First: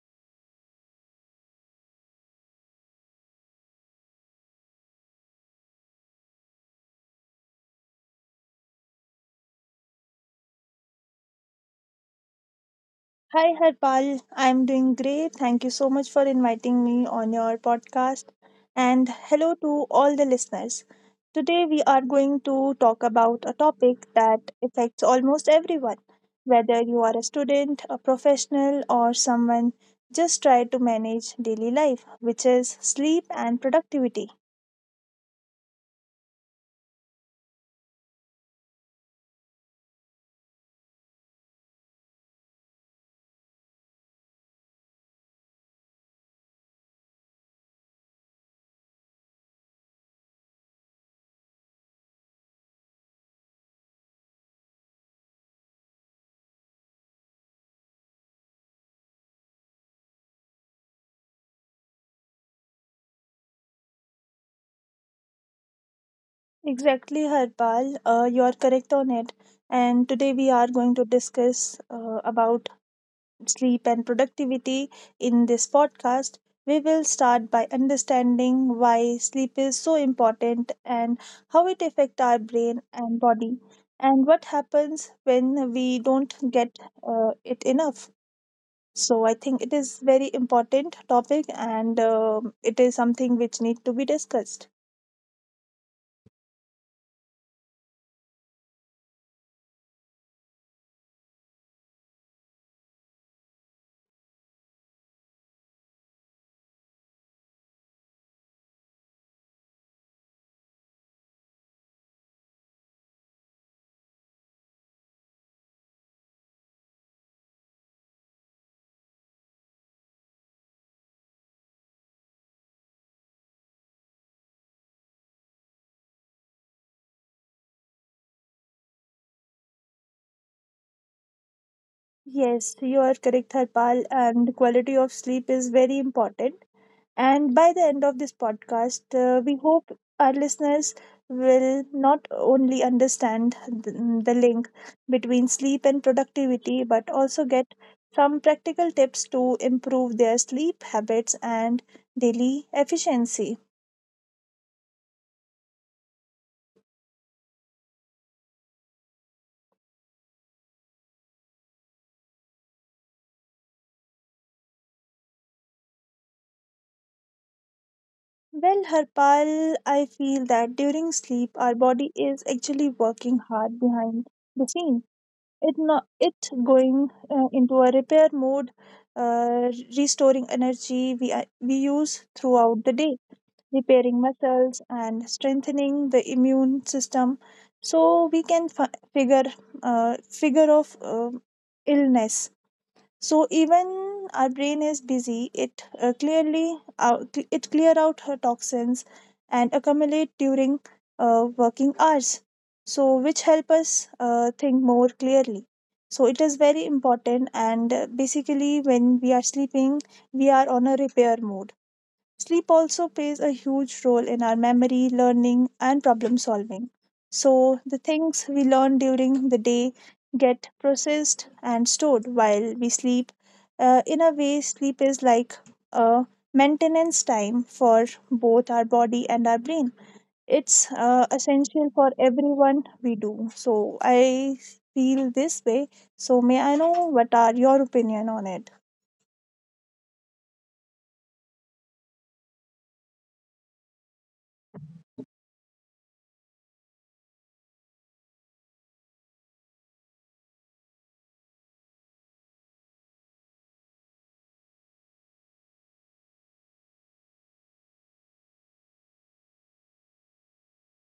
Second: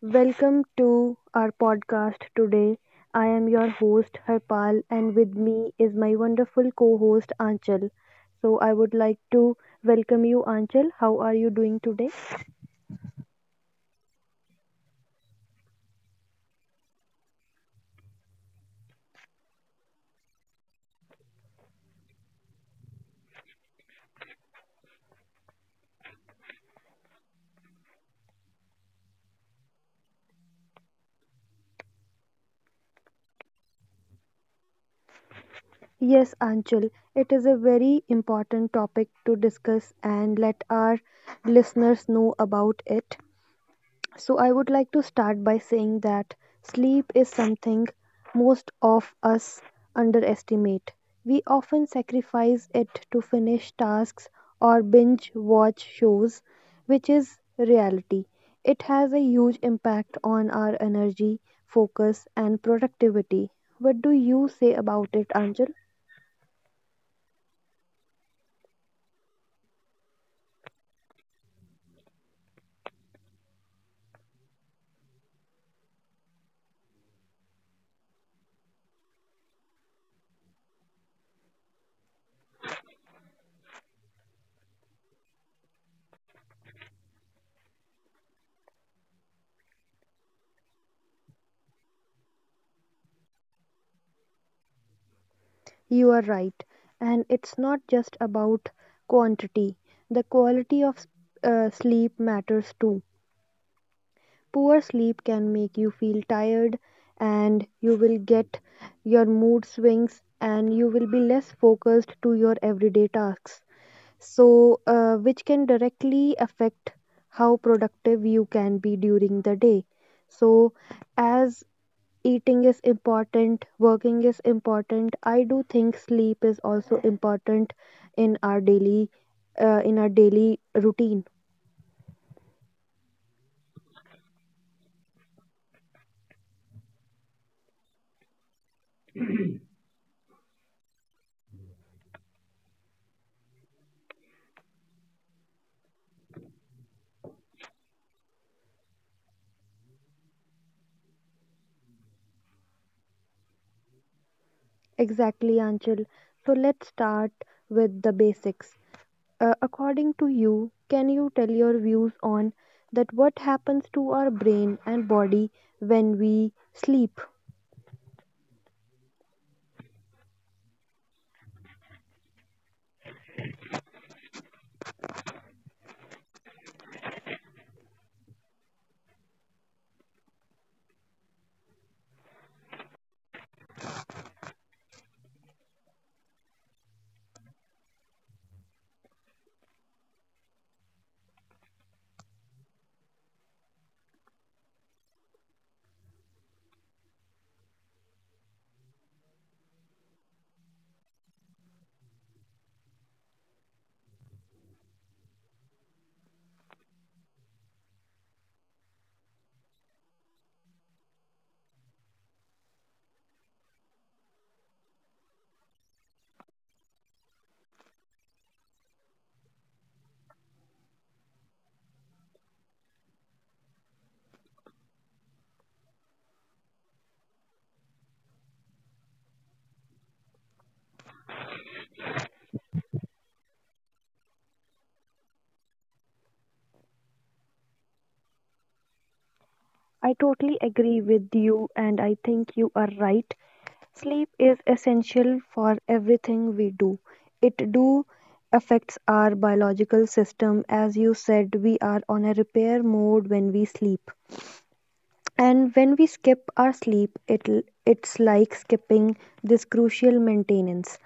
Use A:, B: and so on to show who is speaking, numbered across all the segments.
A: Welcome to our podcast today. I am your host, Harpal, and with me is my wonderful co host, Anchal. So, I would like to welcome you, Anchal. How are you doing today?
B: Hi Harpal, I'm doing great. Thank you so much for inviting me on your podcast. And hello to all the listeners. Today we are going to talk about a topic that affects almost everyone, whether you are a student, a professional, or someone just try to manage daily life, which is sleep and productivity.
A: Yes, Anchal, it is a very important topic to discuss and let our listeners know about it. So, I would like to start by saying that sleep is something most of us underestimate. We often sacrifice it to finish tasks or binge watch shows, which is reality. It has a huge impact on our energy, focus, and productivity. What do you say about it, Anjal?
B: Exactly, Harpal, you are correct on it. And today we are going to discuss about sleep, and productivity in this podcast, we will start by understanding why sleep is so important and how it affects our brain and body, and what happens when we don't get it enough. So I think it is very important topic, and it is something which need to be discussed.
A: You are right. And it's not just about quantity, the quality of sleep matters too. Poor sleep can make you feel tired and you will get your mood swings and you will be less focused to your everyday tasks. So, which can directly affect how productive you can be during the day. So, as eating is important, working is important, I do think sleep is also important in our daily in our daily routine.
B: Yes, you are correct, Harpal, and quality of sleep is very important. And by the end of this podcast, we hope our listeners will not only understand the link between sleep and productivity, but also get some practical tips to improve their sleep habits and daily efficiency.
A: Exactly, Anchal. So let's start with the basics. According to you, can you tell your views on that what happens to our brain and body when we sleep?
B: Well, Harpal, I feel that during sleep, our body is actually working hard behind the scenes it not it going into a repair mode uh, restoring energy we use throughout the day, repairing muscles and strengthening the immune system, so we can uh, figure of illness. So even our brain is busy. It clear out her toxins and accumulate during working hours, so which help us think more clearly. So it is very important, and basically when we are sleeping we are on a repair mode. Sleep also plays a huge role in our memory, learning, and problem solving. So, the things we learn during the day get processed and stored while we sleep. In a way, sleep is like a maintenance time for both our body and our brain. It's essential for everyone we do. So, I feel this way. So, may I know what are your opinion on it?
A: I totally agree with you, and I think you are right. Sleep is essential for everything we do. It do affects our biological system. As you said, we are on a repair mode when we sleep. And when we skip our sleep, it's like skipping this crucial maintenance.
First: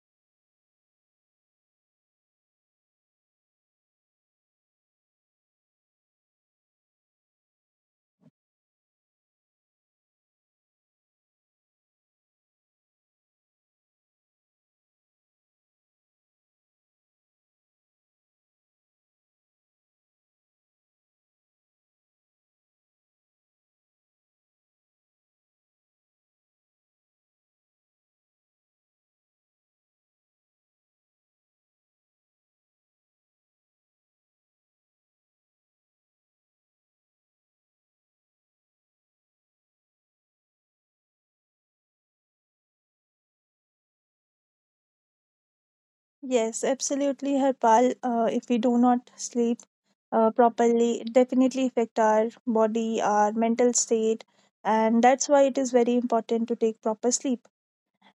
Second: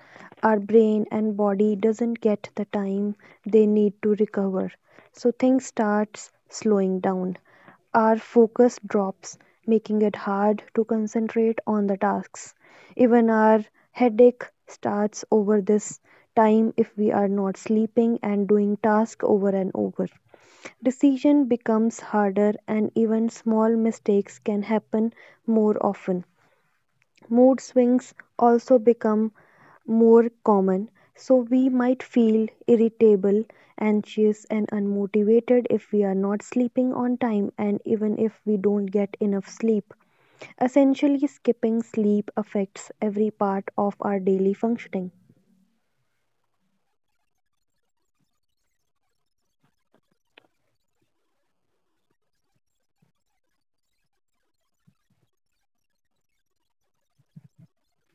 A: Our brain and body doesn't get the time they need to recover. So things starts slowing down. Our focus drops, making it hard to concentrate on the tasks. Even our headache starts over this time if we are not sleeping and doing task over and over. Decision becomes harder and even small mistakes can happen more often. Mood swings also become more common, so we might feel irritable, anxious and unmotivated if we are not sleeping on time and even if we don't get enough sleep. Essentially skipping sleep affects every part of our daily functioning.
B: Yes, absolutely, Harpal. If we do not sleep, properly it definitely affect our body our mental state, and that's why it is very important to take proper sleep,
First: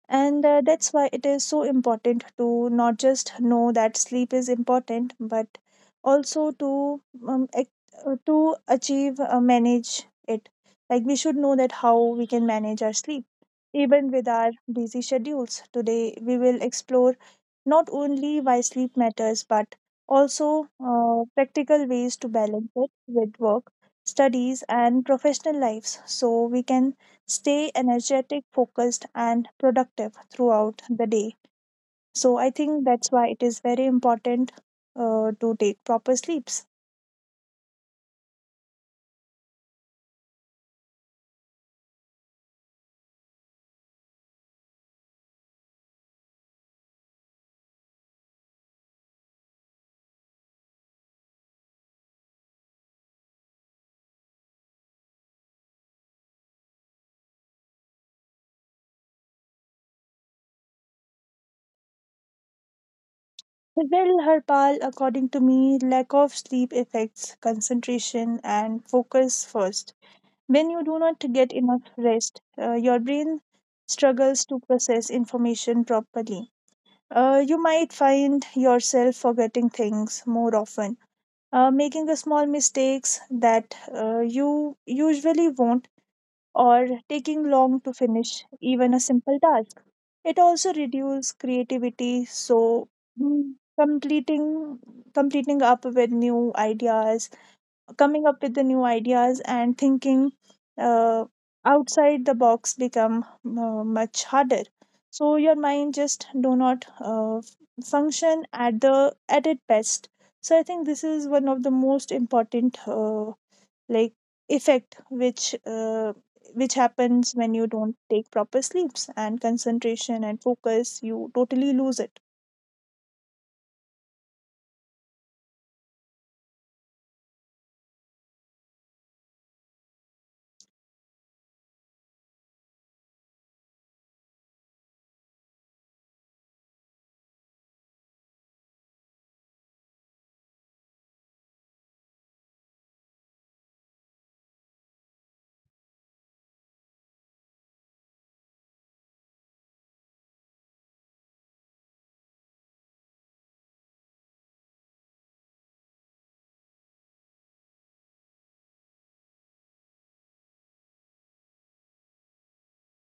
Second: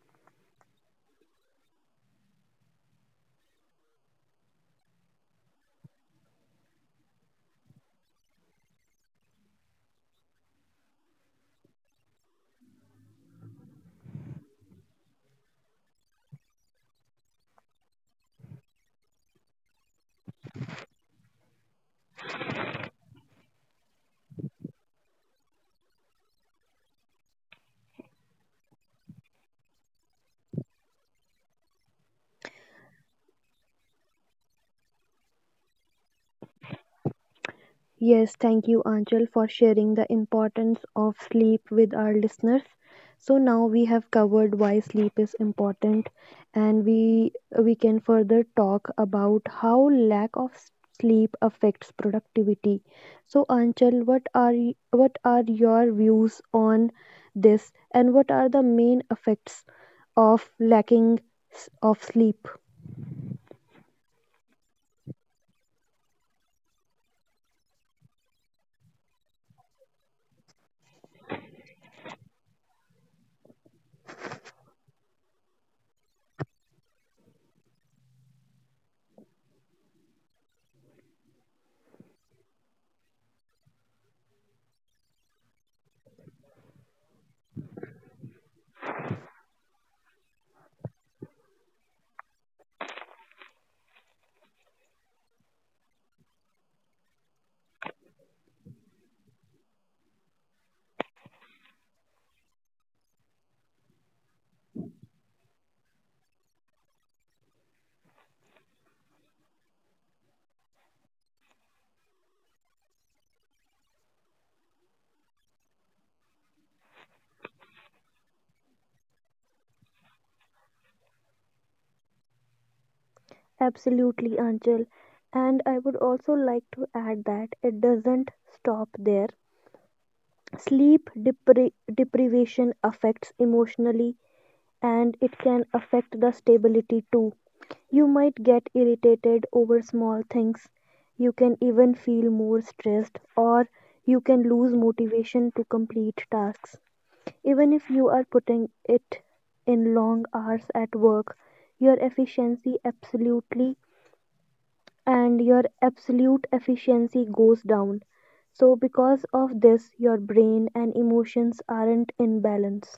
B: and that's why it is so important to not just know that sleep is important, but also to um, ac- to achieve manage it. Like we should know that how we can manage our sleep, even with our busy schedules. Today we will explore not only why sleep matters, but also practical ways to balance it with work, studies, and professional lives, so we can stay energetic, focused, and productive throughout the day. So I think that's why it is very important to take proper sleeps.
A: Yes, thank you, Anchal, for sharing the importance of sleep with our listeners. So now we have covered why sleep is important, and we can further talk about how lack of sleep affects productivity. So, Anchal, what are what are your views on this, and what are the main effects of lacking s- of sleep?
B: Well, Harpal, according to me, lack of sleep affects concentration and focus first. When you do not get enough rest, your brain struggles to process information properly. You might find yourself forgetting things more often, making the small mistakes that you usually won't, or taking long to finish even a simple task. It also reduces creativity, so mm, completing completing up with new ideas coming up with the new ideas and thinking uh, outside the box become much harder. So your mind just do not function at its best. So I think this is one of the most important like effect which happens when you don't take proper sleeps, and concentration and focus you totally lose it.
A: Absolutely, Anchal. And I would also like to add that it doesn't stop there. Sleep deprivation affects emotionally and it can affect the stability too. You might get irritated over small things. You can even feel more stressed or you can lose motivation to complete tasks. Even if you are putting it in long hours at work, your efficiency absolutely and your absolute efficiency goes down. So, because of this, your brain and emotions aren't in balance.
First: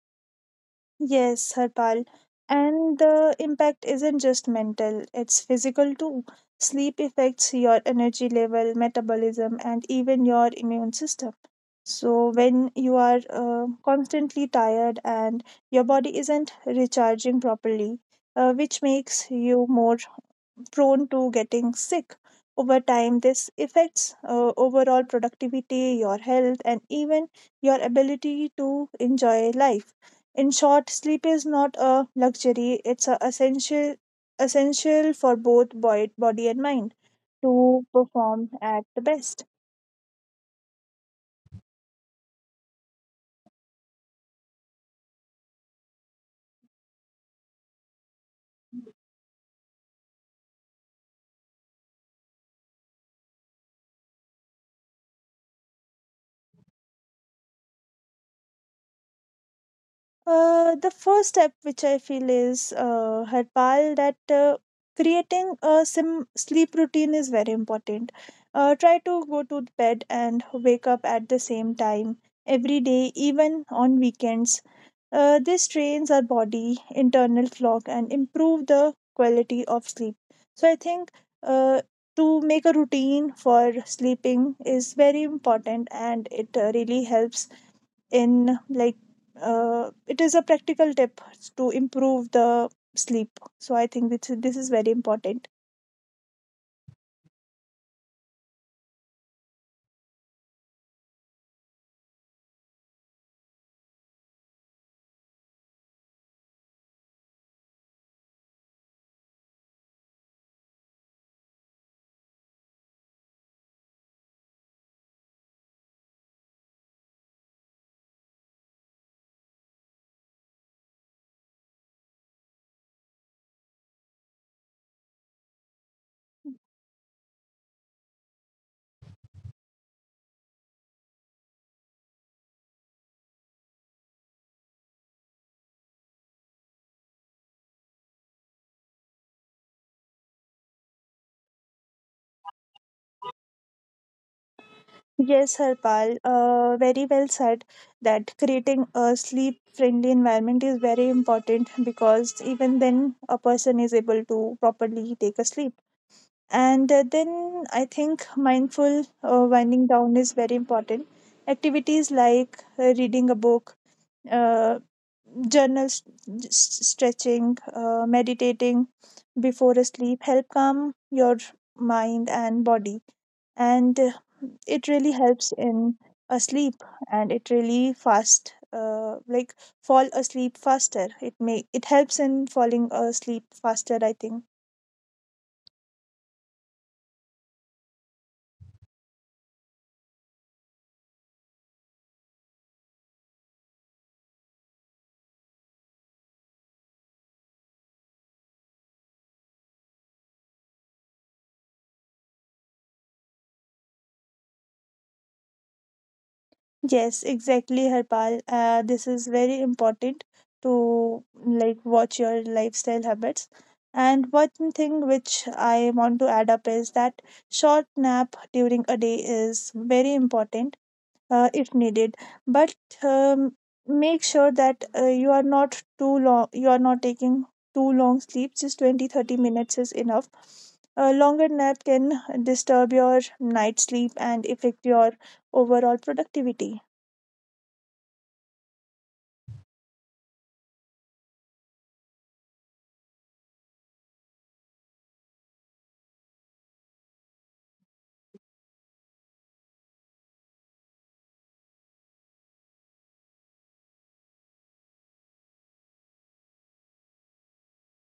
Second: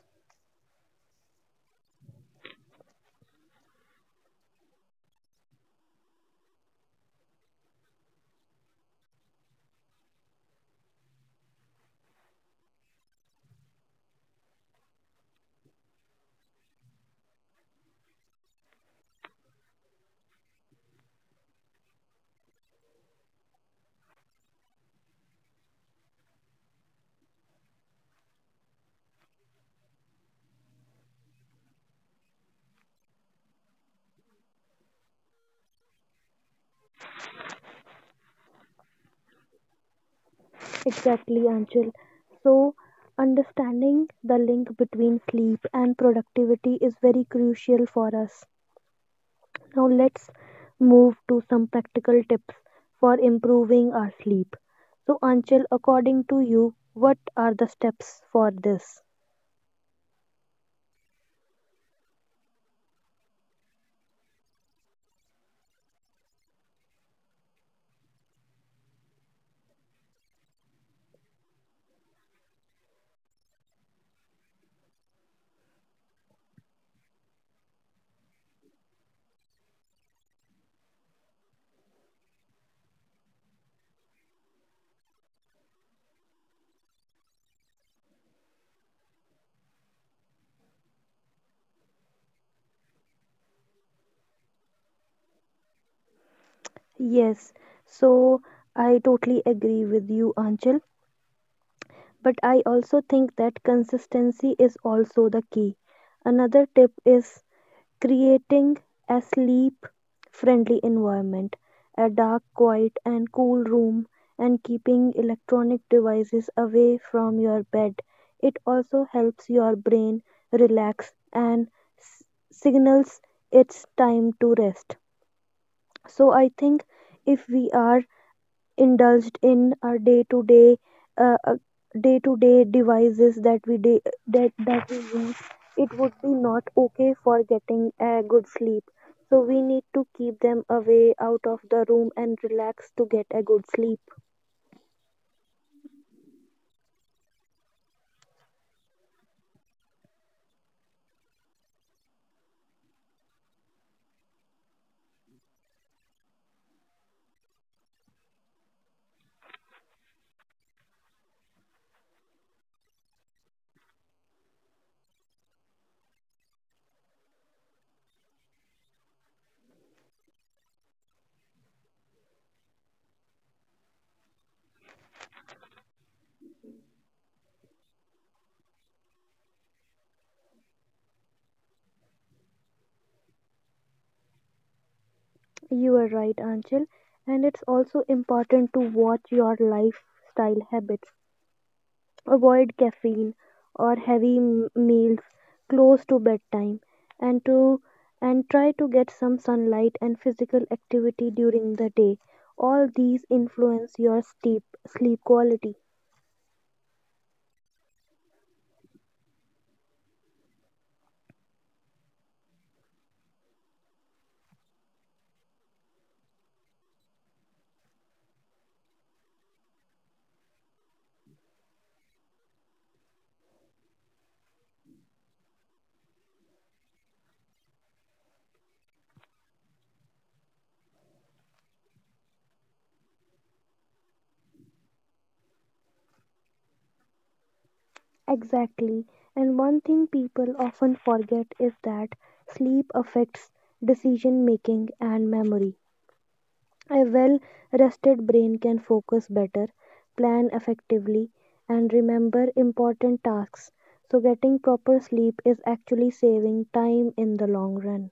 B: Yes, Harpal. And the impact isn't just mental, it's physical too. Sleep affects your energy level, metabolism, and even your immune system. So, when you are constantly tired and your body isn't recharging properly, which makes you more prone to getting sick. Over time, this affects overall productivity, your health, and even your ability to enjoy life. In short, sleep is not a luxury, it's a essential, essential for both body and mind to perform at the best.
A: Exactly, Anchal. So, understanding the link between sleep and productivity is very crucial for us. Now, let's move to some practical tips for improving our sleep. So, Anchal, according to you, what are the steps for this?
B: The first step, which I feel is, Harpal, that creating a sleep routine is very important. Try to go to bed and wake up at the same time every day, even on weekends. This trains our body, internal clock, and improve the quality of sleep. So I think uh, to make a routine for sleeping is very important, and it really helps in it is a practical tip to improve the sleep. So I think this is very important.
A: Yes, so I totally agree with you, Anchal. But I also think that consistency is also the key. Another tip is creating a sleep friendly environment, a dark, quiet, and cool room, and keeping electronic devices away from your bed. It also helps your brain relax and s- signals it's time to rest. So I think if we are indulged in our uh, uh, day-to-day devices that we day, that we use, it would be not okay for getting a good sleep. So we need to keep them away out of the room and relax to get a good sleep.
B: Yes Harpal, very well said that creating a sleep friendly environment is very important because even then a person is able to properly take a sleep. And then I think mindful winding down is very important. Activities like reading a book, uh. journal s- stretching, meditating before a sleep help calm your mind and body. And it really helps in a sleep, and it really fast like fall asleep faster, it helps in falling asleep faster I think.
A: You are right, Anchal, and it's also important to watch your lifestyle habits. Avoid caffeine or heavy meals close to bedtime and to and try to get some sunlight and physical activity during the day. All these influence your sleep quality.
B: Yes, exactly, Harpal. This is very important to like watch your lifestyle habits. And one thing which I want to add up is that short nap during a day is very important if needed. But um, make sure that you are not taking too long sleeps. Just 20-30 minutes is enough. A longer nap can disturb your night sleep and affect your overall productivity.
A: Exactly. And one thing people often forget is that sleep affects decision making and memory. A well rested brain can focus better, plan effectively, and remember important tasks. So, getting proper sleep is actually saving time in the long run.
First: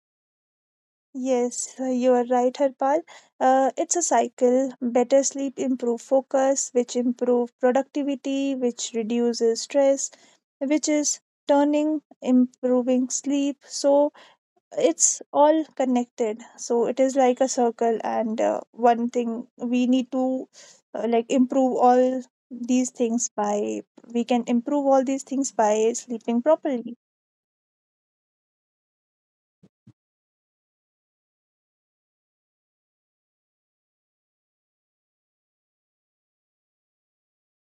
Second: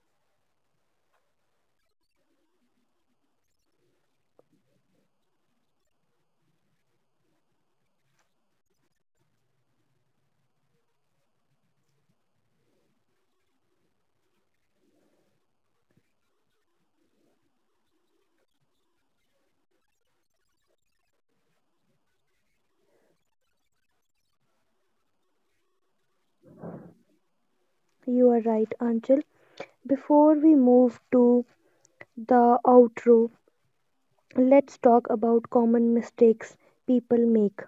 B: Yes, you are right, Harpal. It's a cycle. Better sleep improve focus, which improve productivity, which reduces stress, which is turning improving sleep. So it's all connected. So it is like a circle, and one thing we need to like improve all these things by we can improve all these things by sleeping properly.
A: You are right, Anchal. Before we move to the outro, let's talk about common mistakes people make.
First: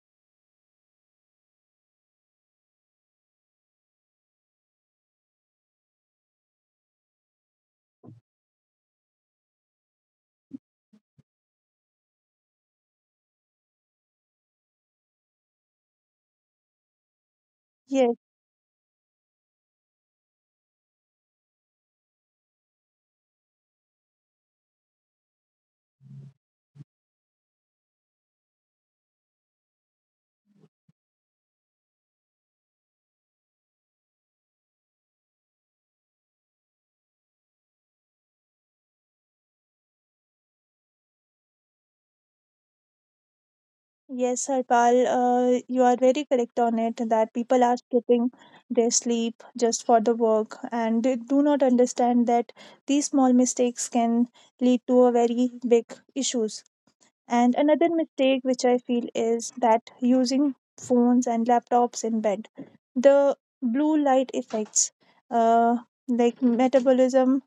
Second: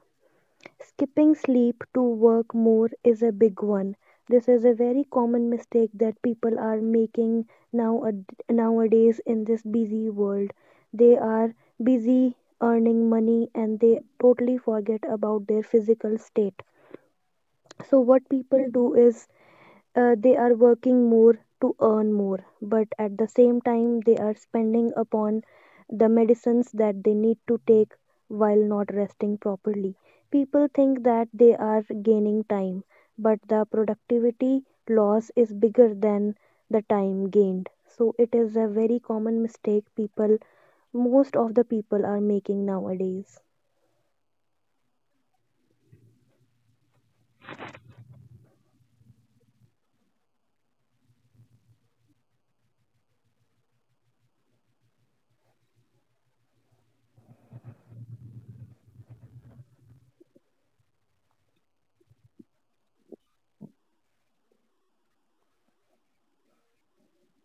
A: Skipping sleep to work more is a big one. This is a very common mistake that people are making nowadays in this busy world. They are busy earning money and they totally forget about their physical state. So what people do is they are working more to earn more, but at the same time they are spending upon the medicines that they need to take while not resting properly. People think that they are gaining time, but the productivity loss is bigger than the time gained. So it is a very common mistake people, most of the people are making nowadays.
B: Yes, Harpal, you are very correct on it that people are skipping their sleep just for the work and they do not understand that these small mistakes can lead to a very big issues. And another mistake which I feel is that using phones and laptops in bed, the blue light effects, uh, metabolism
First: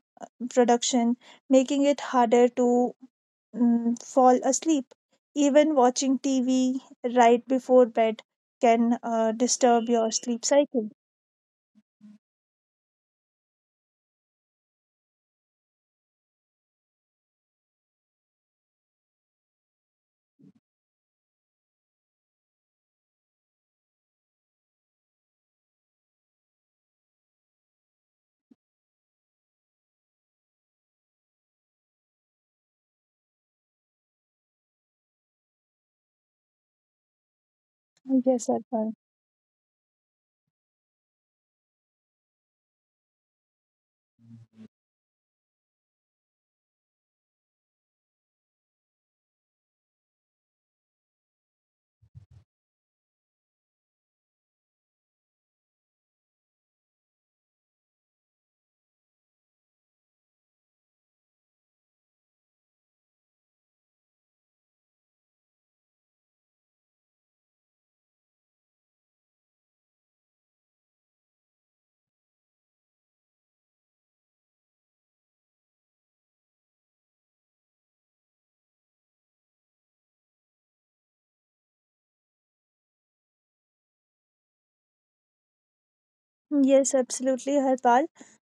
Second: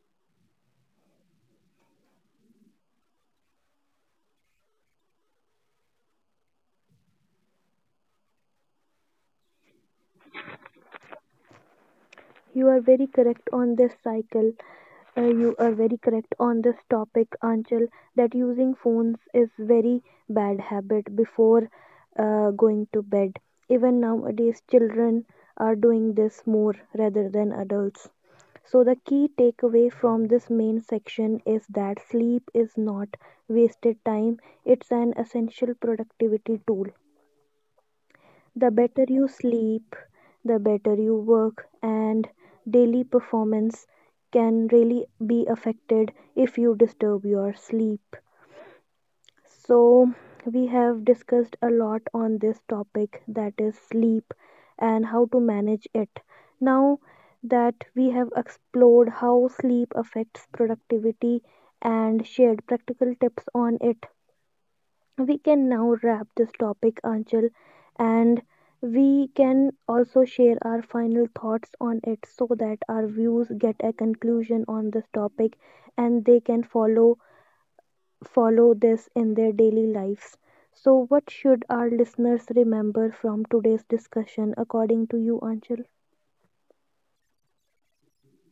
B: production, making it harder to fall asleep. Even watching TV right before bed can disturb your sleep cycle.
A: You are very correct on this cycle. You are very correct on this topic, Anchal, that using phones is very bad habit before going to bed. Even nowadays, children are doing this more rather than adults. So the key takeaway from this main section is that sleep is not wasted time. It's an essential productivity tool.
B: Yes, sir.
A: The better you sleep, the better you work, and daily performance can really be affected if you disturb your sleep. So, we have discussed a lot on this topic that is sleep and how to manage it. Now that we have explored how sleep affects productivity and shared practical tips on it, we can now wrap this topic, Anchal, and we can also share our final thoughts on it so that our views get a conclusion on this topic and they can follow this in their daily lives. So what should our listeners remember from today's discussion according to you, Anchal?
B: Yes, absolutely, Harpal.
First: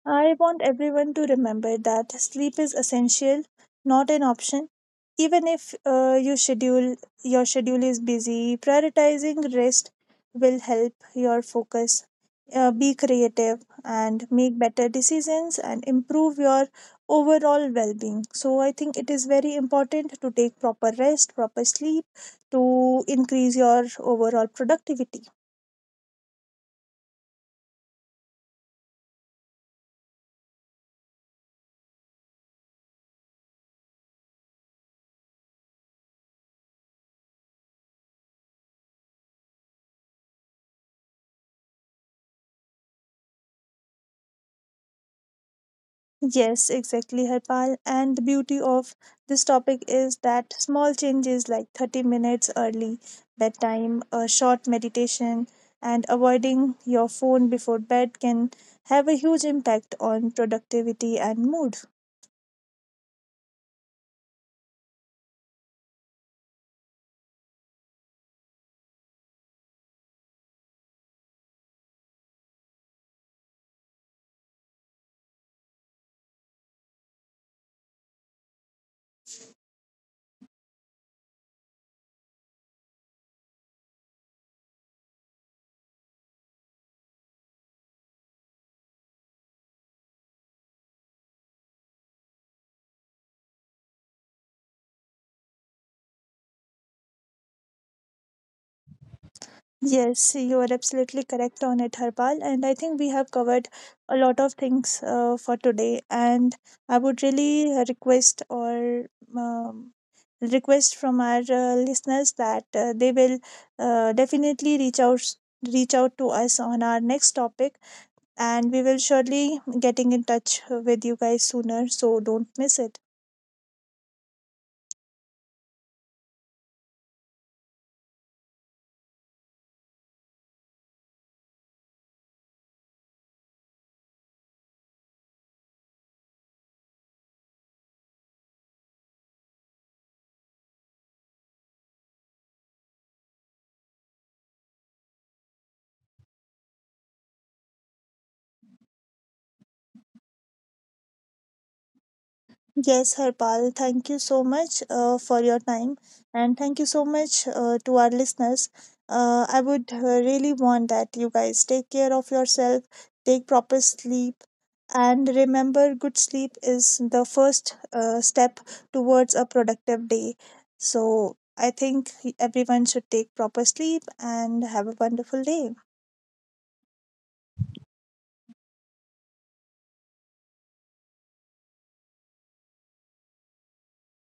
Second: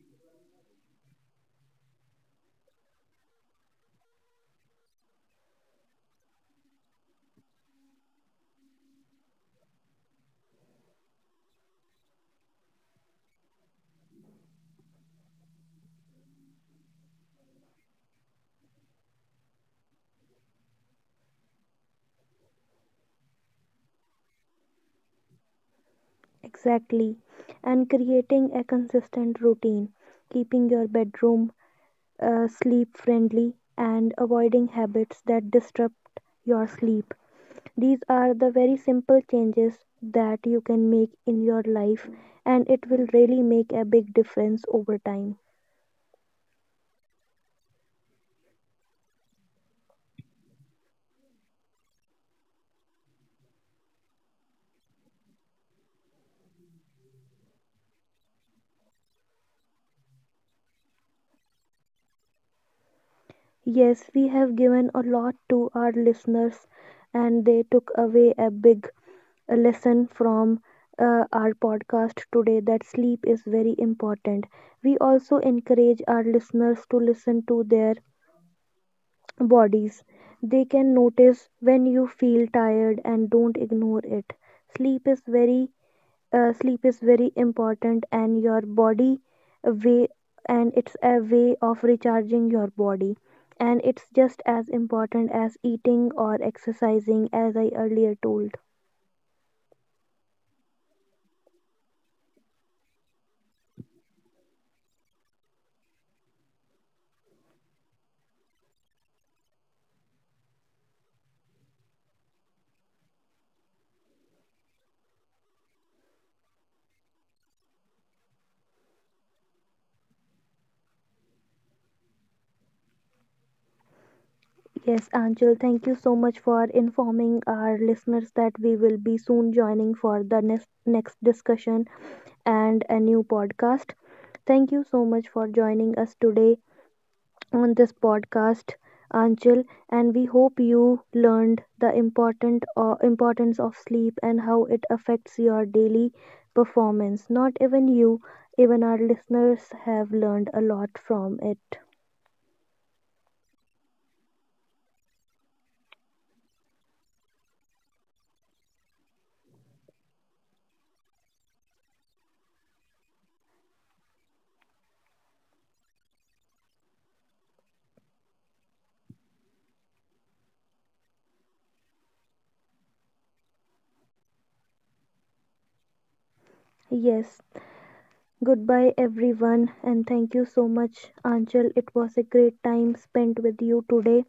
B: I want everyone to remember that sleep is essential, not an option. Even if your schedule is busy, prioritizing rest will help your focus. Be creative and make better decisions and improve your overall well-being. So I think it is very important to take proper rest, proper sleep to increase your overall productivity.
A: Exactly. And creating a consistent routine, keeping your bedroom sleep friendly, and avoiding habits that disrupt your sleep. These are the very simple changes that you can make in your life, and it will really make a big difference over time.
B: Yes, exactly, Harpal. And the beauty of this topic is that small changes like 30 minutes early bedtime, a short meditation, and avoiding your phone before bed can have a huge impact on productivity and mood.
A: Yes, we have given a lot to our listeners, and they took away a big lesson from our podcast today that sleep is very important. We also encourage our listeners to listen to their bodies. They can notice when you feel tired and don't ignore it. Sleep is very sleep is very important and your body way and it's a way of recharging your body and it's just as important as eating or exercising as I earlier told.
B: Yes, you are absolutely correct on it, Harpal. And I think we have covered a lot of things for today. And I would really um, request from our listeners that they will definitely reach out to us on our next topic, and we will surely getting in touch with you guys sooner, so don't miss it.
A: Yes, Anchal, thank you so much for informing our listeners that we will be soon joining for the next discussion and a new podcast. Thank you so much for joining us today on this podcast, Anchal, and we hope you learned the important importance of sleep and how it affects your daily performance. Not even you, even our listeners have learned a lot from it.
B: Yes, Harpal, thank you so much for your time, and thank you so much to our listeners. I would really want that you guys take care of yourself, take proper sleep, and remember good sleep is the first step towards a productive day. So I think everyone should take proper sleep and have a wonderful day.
A: Yes, goodbye, everyone, and thank you so much, Anchal. It was a great time spent with you today.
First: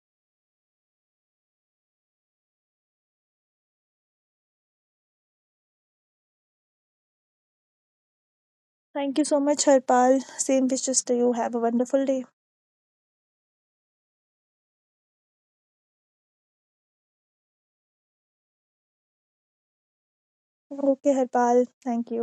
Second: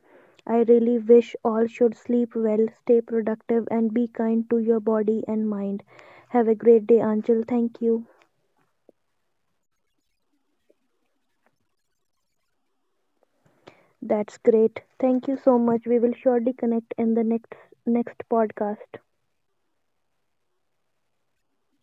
A: I really wish all should sleep well, stay productive, and be kind to your body and mind. Have a great day, Anchal. Thank you.
B: Thank you so much, Harpal. Same wishes to you. Have a wonderful day.
A: That's great. Thank you so much. We will surely connect in the next podcast.
B: Okay, Harpal. Thank you.